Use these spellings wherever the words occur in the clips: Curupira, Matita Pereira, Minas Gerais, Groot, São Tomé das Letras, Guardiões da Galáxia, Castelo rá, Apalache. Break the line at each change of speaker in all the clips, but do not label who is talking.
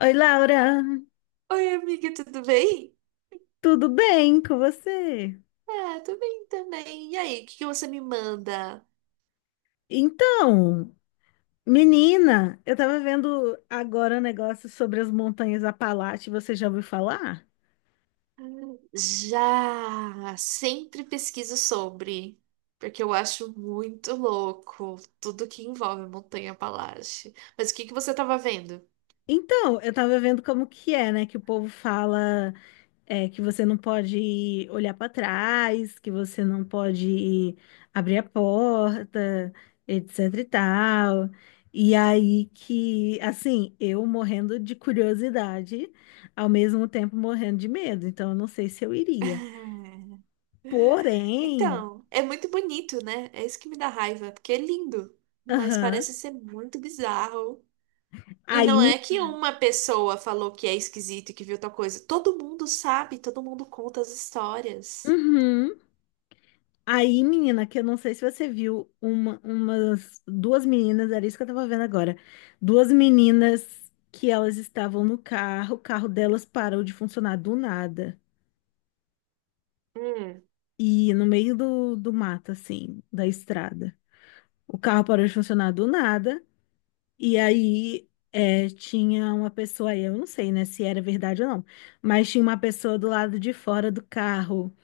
Oi, Laura,
Oi, amiga, tudo bem?
tudo bem com você?
Ah, tô bem também. E aí, o que que você me manda?
Então, menina, eu tava vendo agora um negócio sobre as montanhas Apalache, você já ouviu falar?
Já sempre pesquiso sobre, porque eu acho muito louco tudo que envolve montanha-palácio. Mas o que que você tava vendo?
Então, eu tava vendo como que é, né, que o povo fala. É, que você não pode olhar para trás, que você não pode abrir a porta, etc e tal. E aí que, assim, eu morrendo de curiosidade, ao mesmo tempo morrendo de medo. Então, eu não sei se eu iria.
Ah,
Porém,
então, é muito bonito, né? É isso que me dá raiva, porque é lindo, mas
aham,
parece ser muito bizarro. E
aí
não é
me.
que uma pessoa falou que é esquisito e que viu tal coisa. Todo mundo sabe, todo mundo conta as histórias.
Uhum. Aí, menina, que eu não sei se você viu, umas duas meninas, era isso que eu tava vendo agora. Duas meninas que elas estavam no carro, o carro delas parou de funcionar do nada.
Hum,
E no meio do mato, assim, da estrada. O carro parou de funcionar do nada. E aí tinha uma pessoa aí, eu não sei, né, se era verdade ou não, mas tinha uma pessoa do lado de fora do carro,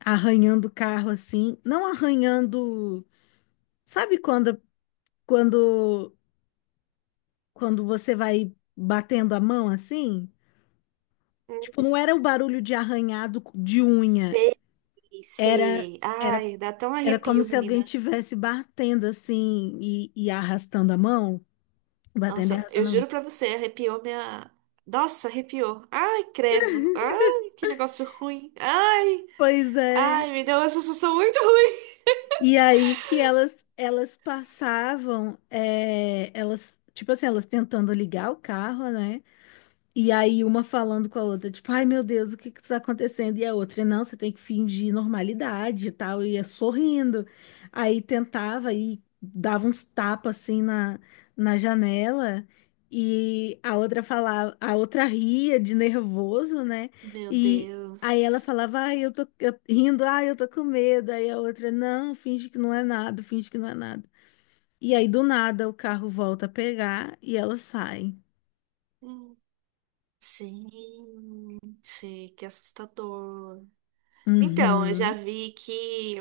arranhando o carro assim, não arranhando. Sabe quando quando você vai batendo a mão assim, tipo,
hum.
não era o barulho de arranhado de unha,
Sei,
era
sei.
era
Ai, dá até um
era como
arrepio,
se
menina.
alguém tivesse batendo assim e arrastando a mão, batendo e
Nossa, eu
arrastando a mão.
juro pra você, arrepiou minha. Nossa, arrepiou. Ai, credo. Ai, que negócio ruim. Ai,
Pois é.
ai, me deu uma sensação muito ruim.
E aí que elas passavam, é, elas tipo assim, elas tentando ligar o carro, né? E aí uma falando com a outra, tipo, ai, meu Deus, o que que está acontecendo? E a outra, não, você tem que fingir normalidade e tal, e ia sorrindo. Aí tentava e dava uns tapas assim na janela, e a outra falava, a outra ria de nervoso, né?
Meu
E aí ela
Deus.
falava, ai, eu tô rindo, ai, eu tô com medo. Aí a outra, não, finge que não é nada, finge que não é nada. E aí do nada o carro volta a pegar e ela sai.
Hum. Gente, que assustador. Então, eu já
Uhum.
vi que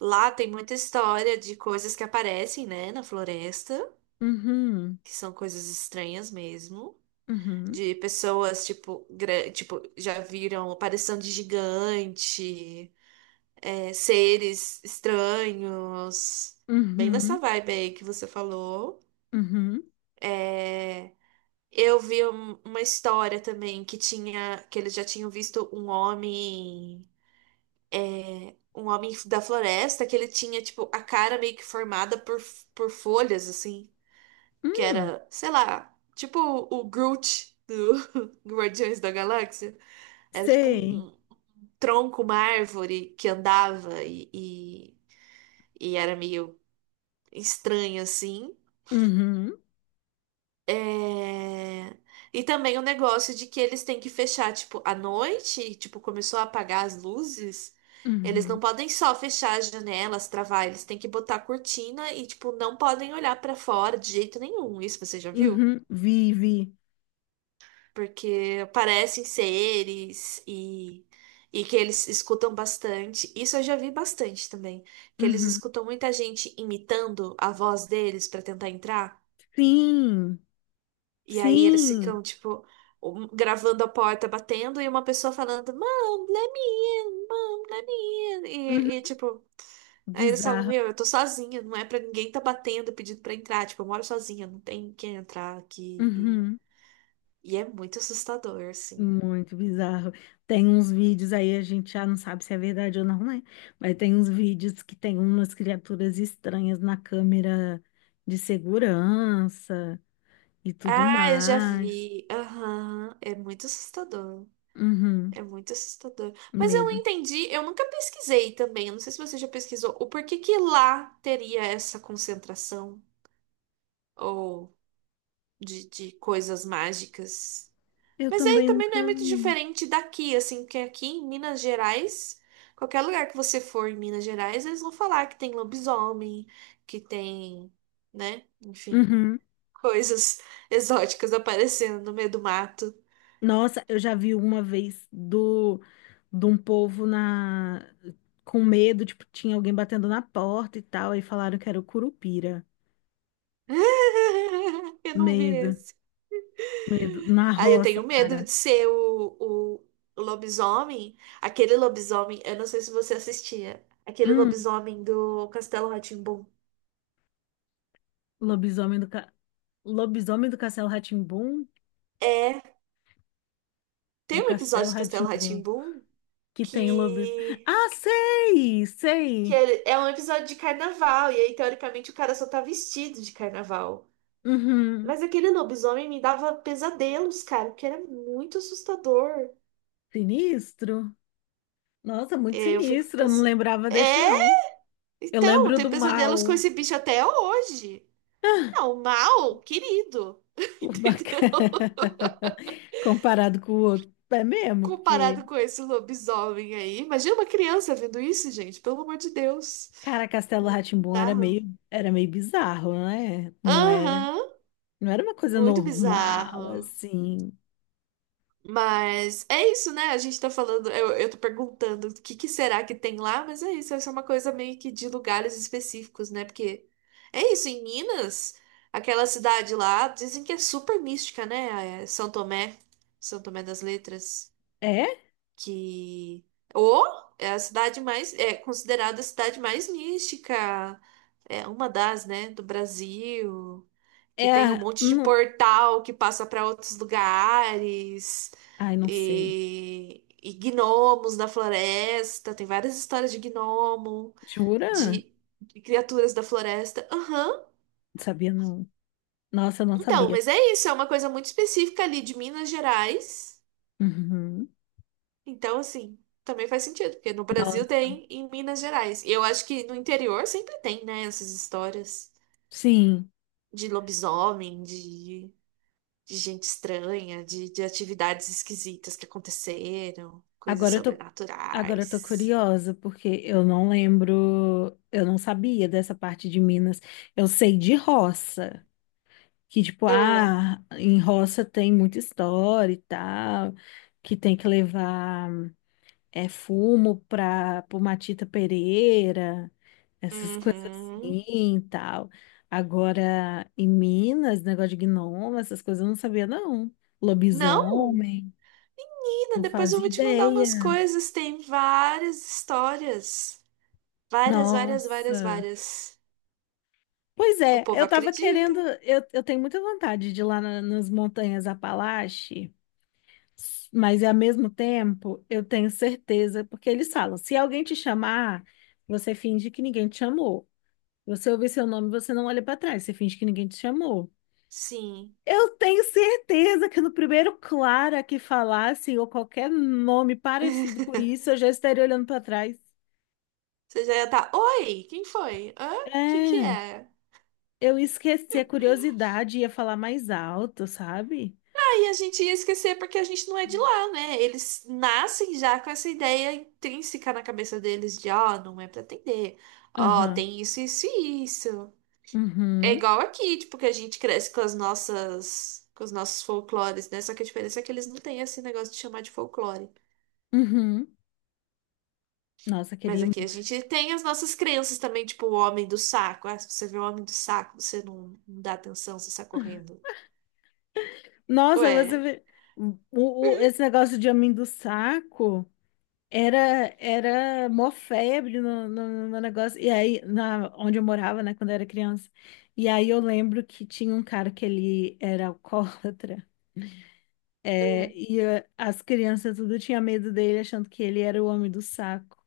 lá tem muita história de coisas que aparecem, né, na floresta,
Uhum.
que são coisas estranhas mesmo.
Uhum,
De pessoas, tipo, tipo, já viram aparição de gigante, é, seres estranhos, bem nessa
uhum,
vibe aí que você falou.
uhum,
É, eu vi uma história também que tinha, que eles já tinham visto um homem da floresta que ele tinha, tipo, a cara meio que formada por folhas, assim, que
hum,
era, sei lá, tipo o Groot do Guardiões da Galáxia. Era tipo
sei.
um, tronco, uma árvore que andava e era meio estranho assim.
Uhum,
É, e também o negócio de que eles têm que fechar, tipo, à noite, tipo, começou a apagar as luzes. Eles
uhum,
não podem só fechar as janelas, travar, eles têm que botar a cortina e, tipo, não podem olhar pra fora de jeito nenhum. Isso você já viu?
uhum, vi, vi.
Porque parecem seres e que eles escutam bastante. Isso eu já vi bastante também, que eles
Uhum.
escutam muita gente imitando a voz deles para tentar entrar,
Sim,
e aí eles
sim.
ficam, tipo, gravando a porta batendo e uma pessoa falando, Mom, let me in, Mom, let me in,
Uhum.
e tipo... Aí eles falam,
Bizarro.
meu, eu tô sozinha, não é pra ninguém tá batendo pedindo pra entrar, tipo, eu moro sozinha, não tem quem entrar aqui.
Uhum.
E é muito assustador, assim.
Muito bizarro. Tem uns vídeos aí, a gente já não sabe se é verdade ou não, né? Mas tem uns vídeos que tem umas criaturas estranhas na câmera de segurança e tudo
Ah, eu já
mais.
vi. Aham. É muito assustador.
Uhum.
É muito assustador. Mas eu não
Medo.
entendi, eu nunca pesquisei também. Eu não sei se você já pesquisou o porquê que lá teria essa concentração ou de coisas mágicas.
Eu
Mas aí
também
também não é
nunca
muito
vi.
diferente daqui, assim, porque aqui em Minas Gerais, qualquer lugar que você for em Minas Gerais, eles vão falar que tem lobisomem, que tem, né, enfim,
Uhum.
coisas exóticas aparecendo no meio do mato.
Nossa, eu já vi uma vez do de um povo na com medo, tipo, tinha alguém batendo na porta e tal, aí falaram que era o Curupira.
Eu não vi
Medo,
esse.
medo na
Aí eu
roça,
tenho medo
cara.
de ser o lobisomem. Aquele lobisomem, eu não sei se você assistia. Aquele
Hum,
lobisomem do Castelo Rá.
lobisomem do ca... lobisomem
É,
Do
tem um
Castelo
episódio do
rá
Castelo Rá
que tem lobis.
que,
Ah, sei,
que
sei.
é um episódio de carnaval. E aí, teoricamente, o cara só tá vestido de carnaval.
Uhum.
Mas aquele lobisomem me dava pesadelos, cara, porque era muito assustador.
Sinistro. Nossa, muito
É, eu fico
sinistro, eu não
pensando.
lembrava desse
É,
não. Eu
então,
lembro
tem
do
pesadelos com
mal.
esse bicho até hoje. Não, mal, querido.
O
Entendeu?
bacana. Comparado com o outro. É mesmo, porque,
Comparado com esse lobisomem aí. Imagina uma criança vendo isso, gente. Pelo amor de Deus.
cara, Castelo rá
Muito bizarro.
era meio bizarro, né? Não era,
Aham,
não era uma coisa
muito
normal,
bizarro.
assim.
Mas é isso, né? A gente tá falando, eu tô perguntando o que que será que tem lá, mas é isso, essa é uma coisa meio que de lugares específicos, né? Porque é isso, em Minas, aquela cidade lá, dizem que é super mística, né? É São Tomé, São Tomé das Letras
É?
que ou é a cidade mais é considerada a cidade mais mística, é uma das, né, do Brasil, que tem um
É.
monte de
Não,
portal que passa para outros lugares
ai, não sei.
e gnomos da floresta, tem várias histórias de gnomo,
Jura?
de, de criaturas da floresta. Aham.
Não sabia, não. Nossa, eu não
Então,
sabia.
mas é isso, é uma coisa muito específica ali de Minas Gerais.
Uhum.
Então, assim, também faz sentido, porque no Brasil
Nossa.
tem, em Minas Gerais. E eu acho que no interior sempre tem, né, essas histórias
Sim.
de lobisomem, de gente estranha, de atividades esquisitas que aconteceram, coisas
Agora eu tô, agora eu tô
sobrenaturais.
curiosa, porque eu não lembro, eu não sabia dessa parte de Minas. Eu sei de roça. Que tipo,
Ah,
ah, em roça tem muita história e tal, que tem que levar é fumo para pro Matita Pereira, essas coisas
uhum.
assim e tal. Agora, em Minas, negócio de gnomo, essas coisas eu não sabia, não.
Não,
Lobisomem, não
menina, depois eu
fazia
vou te mandar umas
ideia.
coisas. Tem várias histórias. Várias, várias, várias,
Nossa.
várias.
Pois
O
é,
povo
eu tava
acredita.
querendo, eu tenho muita vontade de ir lá nas montanhas Apalache. Mas ao mesmo tempo, eu tenho certeza, porque eles falam, se alguém te chamar, você finge que ninguém te chamou. Você ouvir seu nome, você não olha para trás, você finge que ninguém te chamou.
Sim.
Eu tenho certeza que no primeiro Clara que falasse, ou qualquer nome parecido com isso, eu já estaria olhando para trás.
Você já ia estar, oi, quem foi? Hã? O que que
É,
é?
eu esqueci a curiosidade, e ia falar mais alto, sabe?
Aí a gente ia esquecer porque a gente não é de lá, né? Eles nascem já com essa ideia intrínseca na cabeça deles de, ó, não é pra atender. Ó,
Aham,
tem isso, isso e isso. É
uhum,
igual aqui, tipo, que a gente cresce com as nossas, com os nossos folclores, né? Só que a diferença é que eles não têm esse negócio de chamar de folclore.
uhum. Nossa,
Mas
queria.
aqui a gente tem as nossas crenças também, tipo, o homem do saco. Ah, se você vê o homem do saco, você não, não dá atenção, você sai correndo.
Nossa, você
Ué.
o, esse negócio de homem do saco era mó febre no negócio. E aí, onde eu morava, né, quando eu era criança. E aí eu lembro que tinha um cara que ele era alcoólatra. É, e as crianças tudo tinha medo dele, achando que ele era o homem do saco,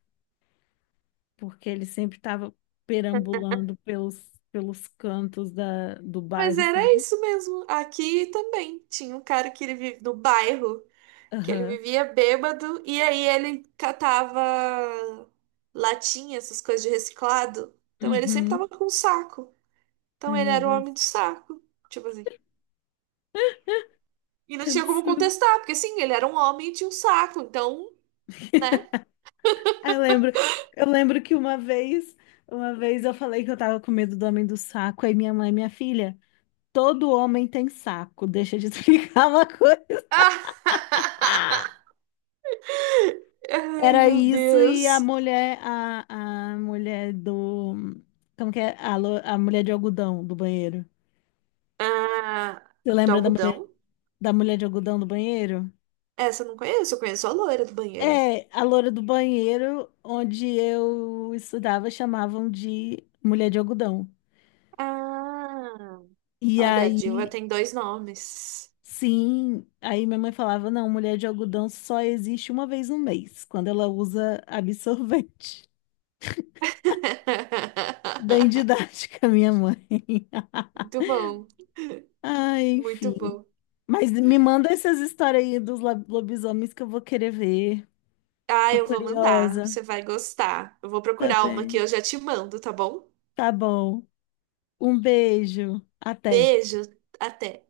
porque ele sempre estava perambulando pelos cantos do
Mas
bairro,
era
sabe?
isso mesmo. Aqui também tinha um cara que ele vive no bairro, que ele
Aham.
vivia bêbado e aí ele catava latinha, essas coisas de reciclado. Então ele sempre tava
Uhum.
com um saco. Então
Ai,
ele
meu
era o homem
Deus.
do saco, tipo assim. E não
Que
tinha como
absurdo.
contestar, porque sim, ele era um homem e tinha um saco, então, né?
Eu lembro, eu lembro que uma vez eu falei que eu tava com medo do homem do saco, aí minha mãe, minha filha, todo homem tem saco, deixa de explicar uma coisa. Ah!
Ai,
Era
meu
isso e a
Deus.
mulher, a mulher do, como que é? A mulher de algodão do banheiro.
Ah,
Você
do
lembra
algodão?
da mulher de algodão do banheiro?
Essa eu não conheço, eu conheço a loira do banheiro.
É, a loura do banheiro, onde eu estudava, chamavam de mulher de algodão.
Ah.
E
Olha, a Dilma
aí
tem dois nomes.
Sim, aí minha mãe falava, não, mulher de algodão só existe uma vez no mês, quando ela usa absorvente. Bem didática, minha mãe.
Muito bom,
Ai,
muito
enfim.
bom.
Mas me manda essas histórias aí dos lobisomens que eu vou querer ver.
Ah,
Tô
eu vou mandar,
curiosa.
você vai gostar. Eu vou
Tá
procurar uma que
bem.
eu já te mando, tá bom?
Tá bom. Um beijo. Até.
Beijo, até.